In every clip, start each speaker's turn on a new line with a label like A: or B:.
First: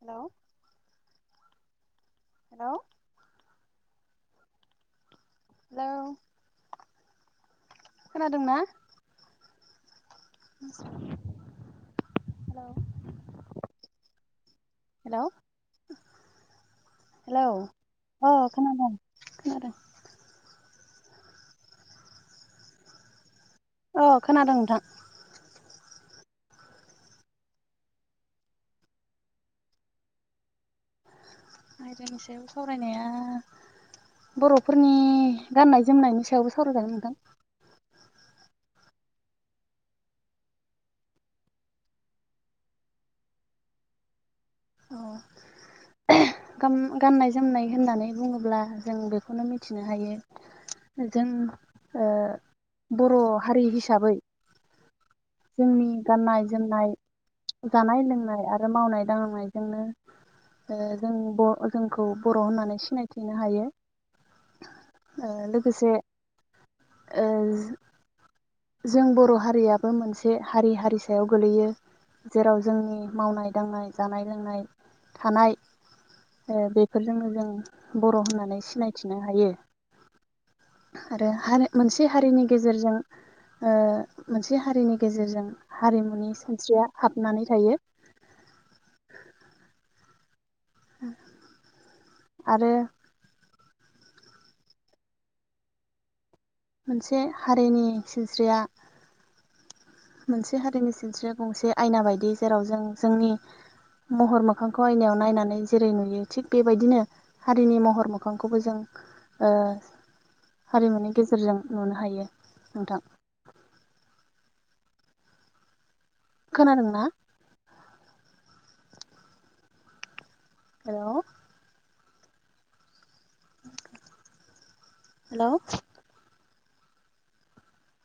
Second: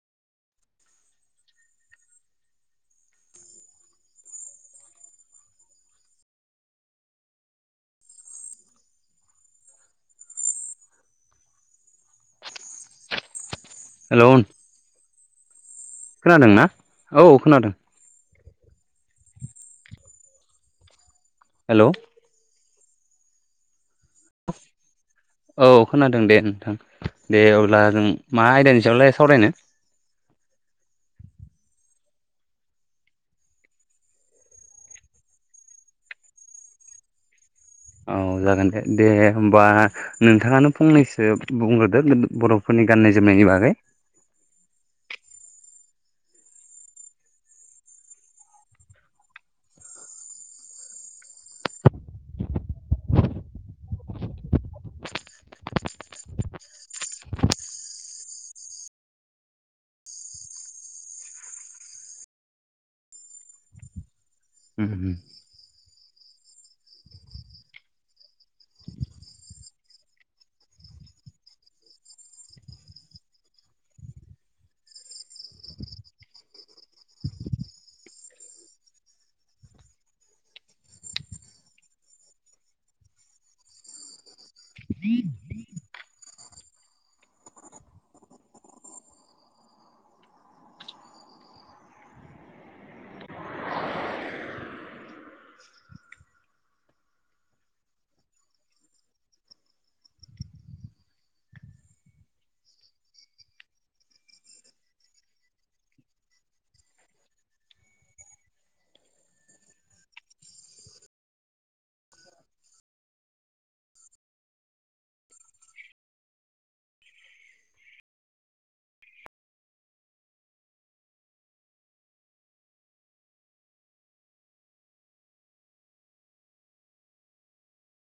A: हेल' hello hello खोनादोंना? Hello
B: hello
A: hello
B: खोनादों ना औ
A: हेलौ
B: खोनादों
A: अ खोनादों खोनादों
B: हेलौ
A: औ खोनादों नोंथां
B: औ खोनादों दे नोंथां दे अब्ला जों मा आयदानि सायावलाय सावरायनो
A: आाइरानि सायाव सावरायनाया बर'फोरनि गाननाय जोमनायनि सायावबो सावरायजागोन नोंथां
B: औ जागोन दे दे होमबा नोंथाङानो फंनैसो बुंग्रोदो बर'फोरनि गाननाय जोमनायनि बागै
A: अ गाननाय जोमनाय होननानै बुङोब्ला जों बेखौनो मिथिनो हायो जों बर' हारि हिसाबै जोंनि गाननाय जोमनाय जानाय लोंनाय आरो मावनाय दांनायजोंनो जों जोंखौ बर' होननानै सिनायथिनो हायो
B: होनब्ला
A: लोगोसे जों बर' हारियाबो मोनसे हारि हारि सायाव गोलैयो जेराव जोंनि मावनाय दांनाय जानाय लोंनाय थानाय बेफोरजोंनो जों बर' होननानै सिनायथिनो हायो आरो हा मोनसे हारिनि गेजेरजों मोनसे हारिनि गेजेरजों हारिमुनि सानस्रिया हाबनानै थायो [inaudible] आरो मोनसे हारिनि सिनस्रिया मोनसे हारिनि सिनस्रि गंसे आयना बायदि जेराव जों जोंनि महर मोखांखौ आयनायाव नायनानै जेरै नुयो थिग बेबायदिनो हारिनि महर मोखांखौबो जों हारिमुनि गेजेरजों नुनो हायो नोंथां [inaudible] खोनादों ना हेल' हेलौ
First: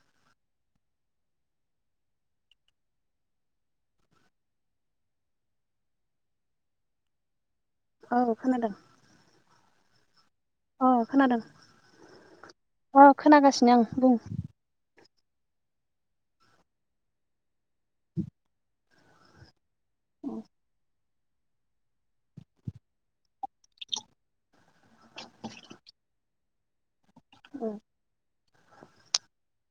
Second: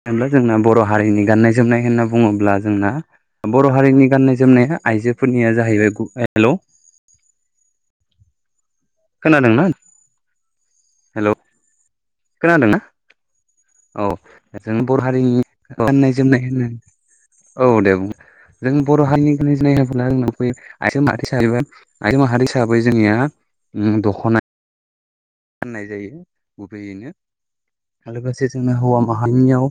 B: जेब्ला जोंना बर' हारिनि गाननाय जोमनाय होनना बुङोब्ला जोंना बर' हारिनि गाननाय जोमनाया आइजोफोरनिया जाहैबाय हेलौ
A: औ खोनादों
B: खोनादोंना?
A: अ
B: हेलौ
A: खोनादों
B: खोनादोंना
A: अ खोनागासिनो आं
B: औ
A: बुं
B: जों बर' हारिनि गाननाय जोमनाय होनो औ दे बुं जों बर' हारिनि गाननाय जोमनाय होन्ला जोंनाव फैयो आइजो माहारि हिसाबै जोंनिया दख'ना फाननाय जायो गुबैयैनो
A: औ
B: जे जों हौवा माहारियाव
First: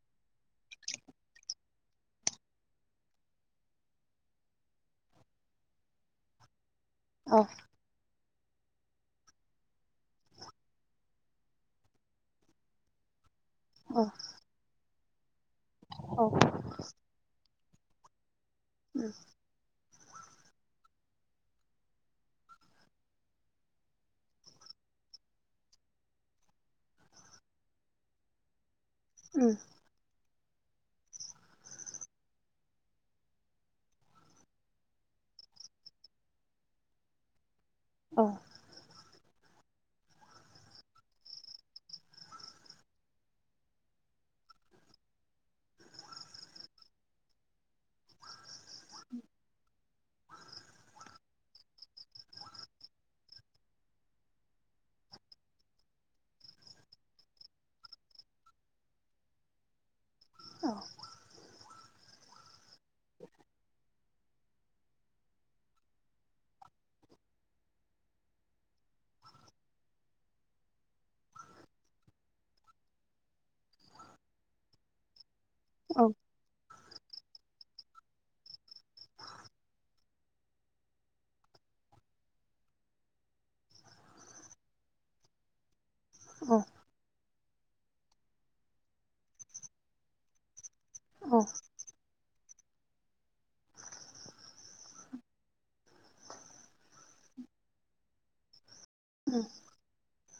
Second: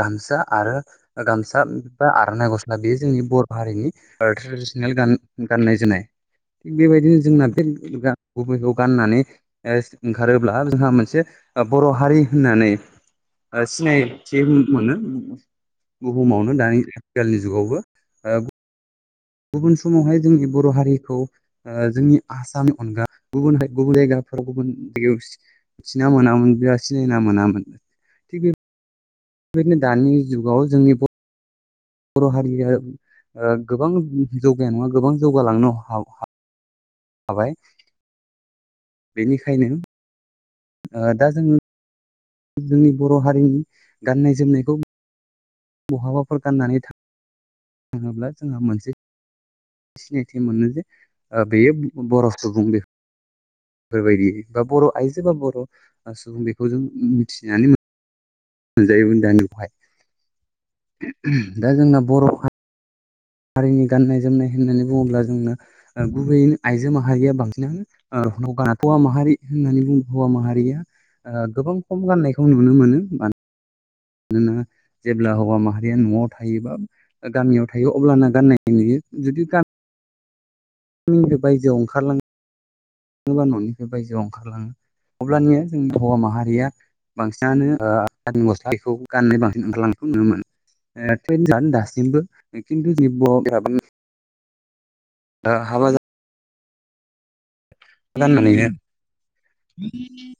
B: गामसा आरो गामसा आर'नाइ गस्ला बे जोंनि बर' हारिनि ट्रेडिसनेल गाननाय जोमनाय थिग बेबायदिनो जोंना बे गुबैखौ गाननानै ओंखारोब्ला जोंहा मोनसे बर' हारि होननानै
A: औ
B: सिनायथि मोनो बुहुमावनो दानि आथिखालनि जुगावबो ओ गुबुन समावहाय जोंनि बर' हारिखौ जोंनि ओ आसामनि अनगा गुबुन गुबुन जायगा आव गुबुनमिथिना मोनामोना सिनायना मोनामोन थिग बे
A: उम
B: बेबायदिनो दानि जुगाव जोंनि बर' हारिया ओ गोबां जौगानाय नङा गोबां जौगालांनो हाबाय
A: औ
B: बेनिखायनो ओ दा जों जोंनि बर' हारिनि गाननाय जोमनायखौ बहाबाफोर गाननानै थाङोब्ला जोंहा मोनसे सिनायथि मोनो जे ओ बेयो बर' सुबुं बेफोरबायदि बा बर' आइजो बा बर' सुबुं बेखौ जों मिथिनानै मोनजायो बेवहाय दा जोंना बर' हारिनि गाननाय जोमनाय होननानै बुङोब्ला जोंनो गुबैयै आइजो माहारिया बांसिनानो ओ हौवा माहारि होननानै हौवा माहारिया ओ गोबां खम गाननायखौ नुनो मोनो माने मानोना जेब्ला हौवा माहारिया
A: औ
B: न'आव थायोबा गामियाव थायो अब्लाना गाननायखौ नुयो जुदि गा मिनिफ्राय बायजोआव ओंखारलाङोबा न'निफ्राय बायजोआव ओंखारलाङो अब्लानिया जों हौवा माहारिया बांसिनानो ओ आनि गस्ला बेखौ गाननाय बांसिन ओंखारलांनायखौ नुनो मोनो
A: औ
B: ट्रेन जानो दासिमबो खिन्थु जोंनि बर'फोराबो दा हाबा [unintelligible]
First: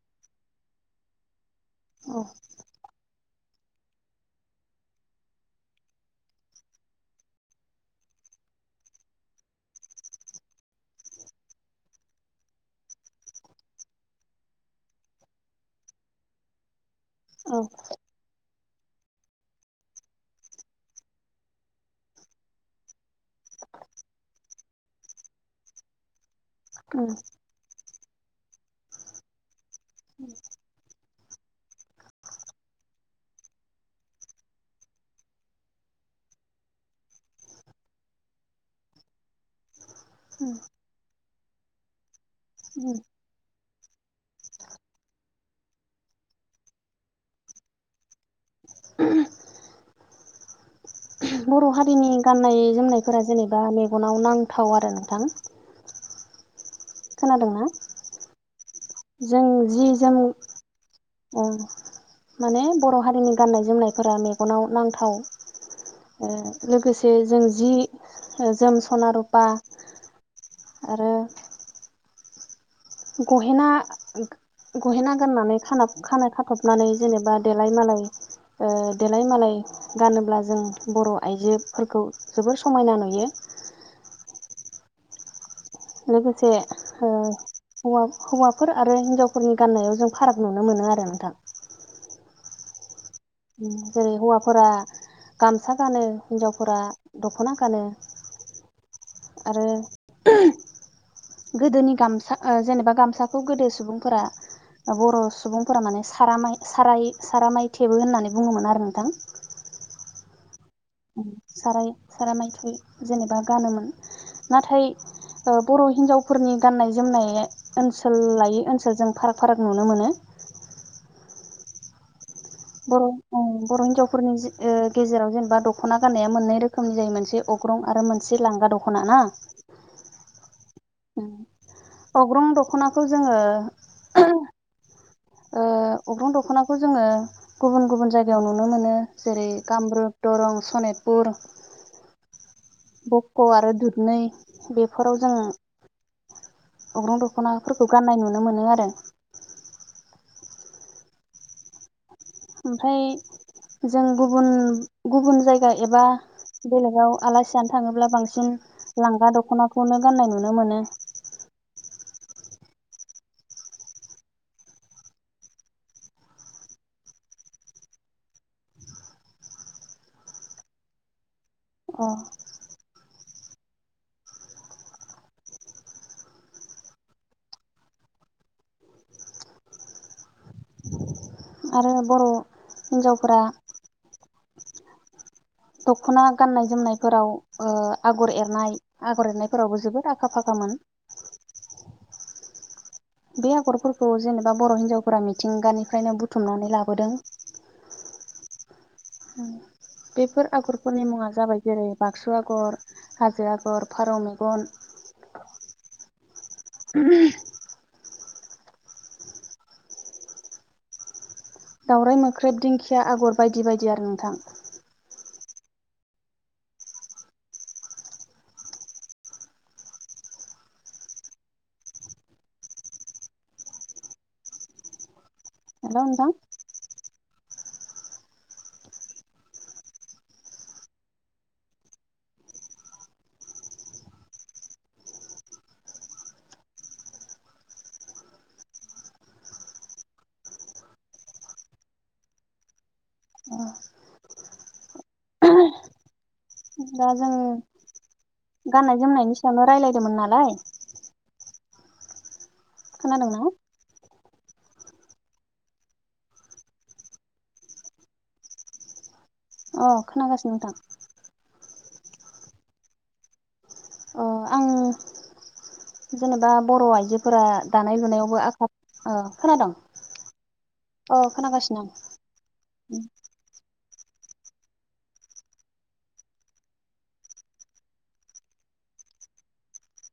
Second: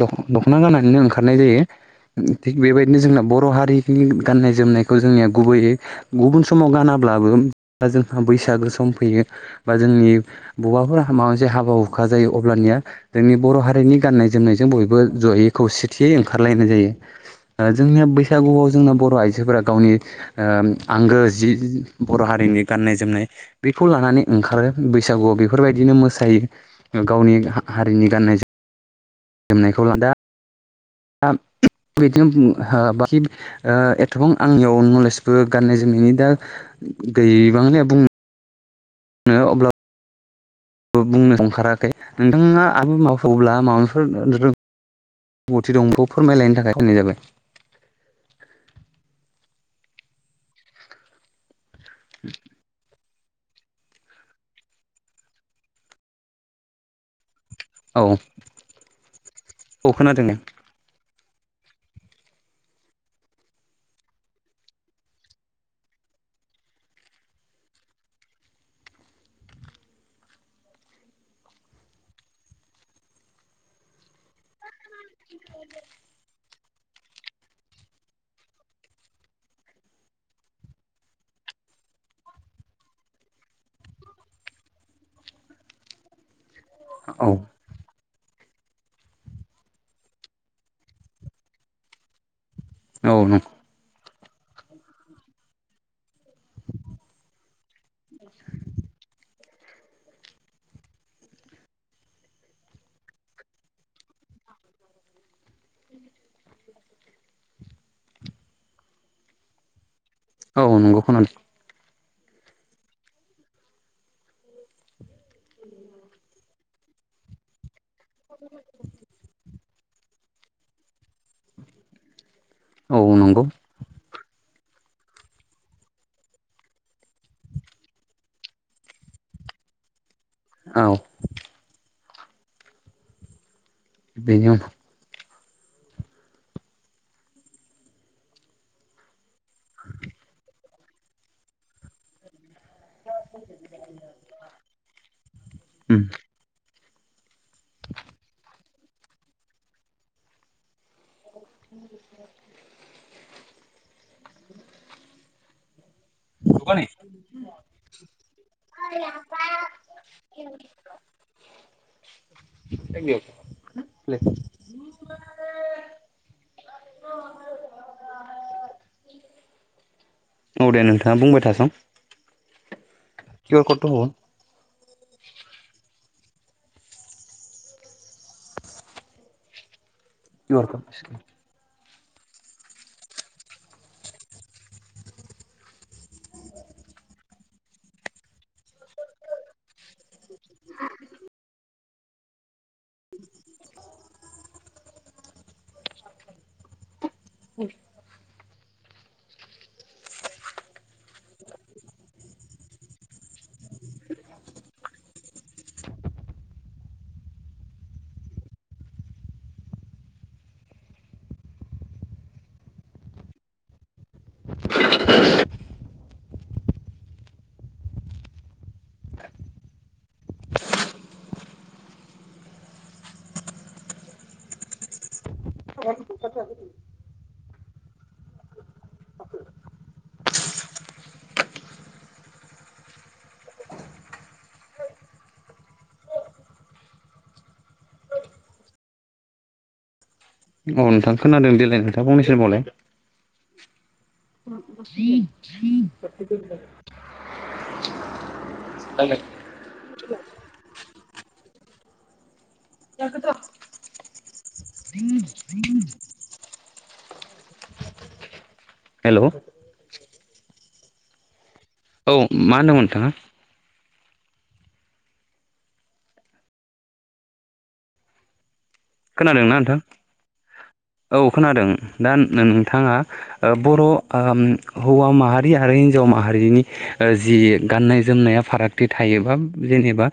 B: दख-दख'ना गानानैनो ओंखारनाय जायो
A: औ
B: थिग बेबायदिनो जोंना बर' हारिनि गाननाय जोमनायखौ जोंनिया गुबैयै गुबुन समाव गाना ब्लाबो बा जोंहा बैसागो सम फैयो बा जोंनि बबाफोरा माबा मोनसे हाबा हुखा जायो अब्लानिया जोंनि बर' हारिनि गाननाय जोमनाय जों बयबो जयै खौसेथियै ओंखारलायनाय जायो‌‌ ओ जोंनिया बै सागुआव जोंना बर' आइजोफोरा गावनि ओ आंगो जि बर' हारिनि गाननाय जोमनाय बेखौ लानानै ओंखारो बैसागुआव बेफोरबायदिनो मोसायो गावनि हा-हारिनि गाननाय जोमनायखौ ला दा आ बिदिनो बुंङो हो बाखि ओ एथबां आंनियाव नलेजबो गाननाय जोमनायनि दा गैबांलिया बुं नो अब्ला बुंनो ओंखाराखै नोंथाङा आबो मावफावोब्ला माबाफोर रोंगौथि दंखौ फोरमायलायनो थाखाय खालायनाय जाबाय
A: बर' हारिनि गाननाय जोमनायफोरा जेनेबा मेगनाव नांथाव आरो नोंथां खोनादोंना
B: औ
A: जों जि
B: औ
A: जोम
B: खोनादों
A: ओ माने बर हारिनि गाननाय जोमनायफोरा मेगनाव नांथाव ओ लोगोसे जों जि ओ जोम सना रुपा आरो गहेना गहेना गाननानै खाना खाना खाथबनानै जेनेबा देलाइ मालाय ओ देलाइ मालाय गानोब्ला जों बर' आइ जोफोरखौ जोबोर समायना नुयो लोगोसे ओ
B: औ
A: हौवा हौवाफोर आरो हिनजावफोरनि गान्नायाव जों फाराग नुनो मोनो आरो नोंथां
B: औ
A: जेरै हौवाफोरा गामसा गानो हिन्जावफोरा दख'ना गानो आरो गोदोनि गामसा ओ जेनेबा गामसाखौ गोदो सुबुंफोरा बर' सुबुंफोरा माने समाय सारामाय साराइ सारामाइ थेबो होननानै बुंङोमोन आरो नोंथां [inaudible]
B: औ नोंगौ खोनादो
A: सारामाय थुयो जेनेबा गानोमोन नाथाय बर' हिन्जावफोरनि गाननाय जोमनाय ओनसोल लायै ओनसोलजों फाराग फाराग नुनो मोनो
B: औ
A: बर'
B: नंगौ
A: ओं बर' हिनजाव फोरनि जे ओ गेजेराव जेनेबा दख'ना गाननाया मोननै रोखोमनि जायो मोनसे अग्रं आरो मोनसे लांगा दख'ना ना
B: औ
A: उम अग्रं दख'नाखौ जोंङो
B: बेनि उनाव
A: ओ अग्रं दख'नाखौ जोंङो गुबुन गुबुन जायगायाव नुनो मोनो जेरै कामरुप दरं सनितपुर बक आरो दुदनै बेफोराव जोंङो
B: औ
A: अग्रं दख'नाफोरखौ गान्नाय नुनो मोनो आरो
B: [inaudible]
A: ओमफाय जों गुबुन गुबुन जायगा एबा बेलेगाव आलासि जानो थांङोब्ला बांसिन लांगा दख'नाखौनो गाननाय नुनो मोनो [inaudible]
B: [unintelligible] औ दे नोंथांङा बुंबाय था सं
A: अ
B: किउ आर कथ थु हल किउ आर कड आसे ना नाय
A: आरो बर' हिन्जावफोरा दख'ना गाननाय जोमनायफोराव ओ आगर एरनाय आगर एरनायफोरावबो जोबोद आखा फाखा मोन बे आगरफोरखौ जेनेबा बर' हिनजावफोरा मिथिंगानिफ्रायनो बुथुमनानै लाबोदों
B: [unintelligible]
A: औ बेफोर आगरफोरनि मुङा जाबाय जेरै बाक्सु आगर हाजो आगर फारौ मेगन उमहम दावराइ मोख्रेब दिंखिया आगर बायदि बायदि आरो नोंथां हेल' नोंथां
B: अ नोंथां खोनादों देलाय नोंथा फंनैसो होनबावलाय [unintelligible]
A: दा जों गाननाय जोमनायनि सायावनो रायलायदोंमोन नालाय खोनादोंना
B: हेल'
A: अ खोनागासिनो नोंथां
B: औ मा होनदोंमोन नोंथाङा
A: अ आं जेनेबा बर' आइजोफोरा दानाय लुनायावबो आखा अ
B: खोनादोंना
A: खोनादों
B: नोंथां औ
A: अ
B: खोनादों
A: खोनागासिनो आं
B: दा नो नोंथाङा बर' आम हौवा माहारि आरो हिन्जाव माहारिनि ओ जि गाननाय जोमनाया फारागथि थायो एबा जेनेबा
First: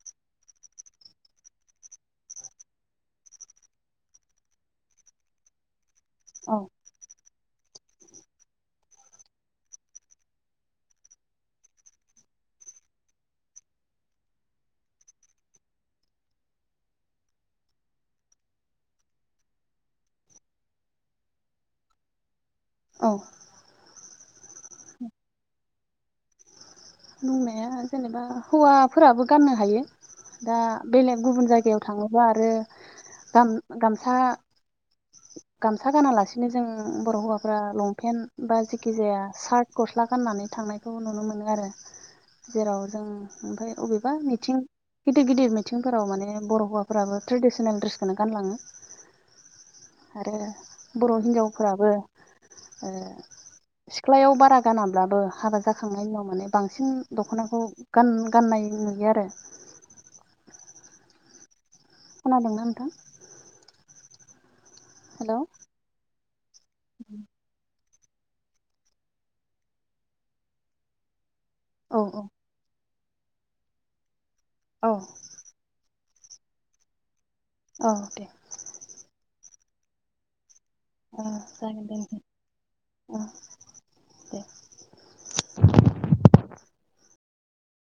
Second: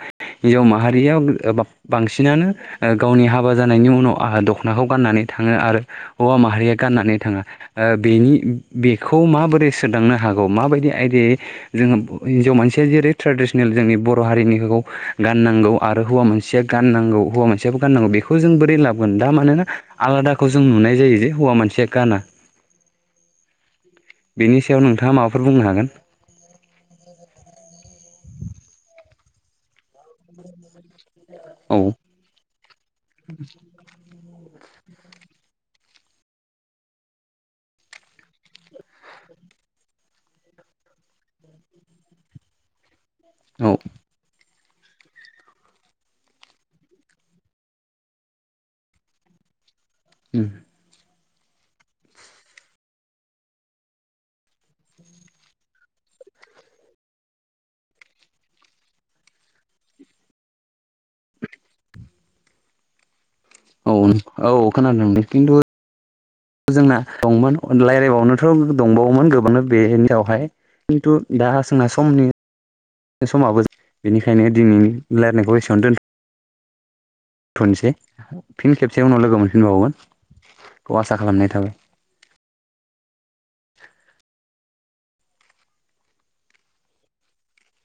B: हिजाव माहारियाव एबा बांसिनानो गावनि हा हाबा जानायनि उनाव आंहा दख'नाखौ गाननानै थाङो आरो हौवा
A: औ
B: माहारिया गाननानै थाङङा बेनि उम उम बे बेखौ माबोरै सोदांनो हागौ माबायदि आयदायै जोङो हिनजाव मानसिया जेरै नेसनेल जोंनि बर' हारिनि हौ गाननांगौ आरो हौवा मोनसिया गाननांगौ हौवा मोनसेयाबो गाननांगौ बेखौ जों जबोरै लाबगोन दा मानोना आं आलादाखौ जोंखौ नुनाय जायो जे हौवा मानसिया गाना
A: औ
B: बेनि सायाव नोंथाङा माबाफोर बुंनो हागोन
A: बुंंनाया जेनेबा हौवाफोराबो गाननो हायो दा बेलेग गुबुन
B: औ
A: जायगायाव थांङोबा आरो गामसा गामसा गानालासिनो जों बर हौवाफ्रा लंपेन्ट बा जेखि जाया सार्ट गस्ला गाननानै नानै थांनायखौ नुनो मोनो आरो जेराव जों
B: औ
A: ओमफ्राय अबेबा मिथिं गिदिर गिदिर मिथिंफोराव माने बर' हौवाफोराबो ट्रेडिसनेल दड्रेसखौनो गानलांङो आरो बर' हिन्जावफोराबो सिख्लायाव बारा गानाब्लाबो हाबा जाखांनायनि उनाव माने बांसिन दखनाखौ गाननाय नुयो आरो खोनादोंना नोंथां
B: औ औ खोनादों दे दों
A: हेल' औ
B: खिन्थु जोंना दंमोन रायज्लायबावनोथ' दंबावोमोन गोबांङानो बेनियावहाय खिन्थु दा सोंनाय
A: औ
B: समनि समाबो बेनिखायनो दिनै
A: औ
B: लायनायखौ एसेबांनो दोन थनोसै
A: औ दे
B: फिन खेबसे उनाव लोगो मोनफिनबावगोन
A: अ जागोन दे नोंथां [unintelligible] औ दे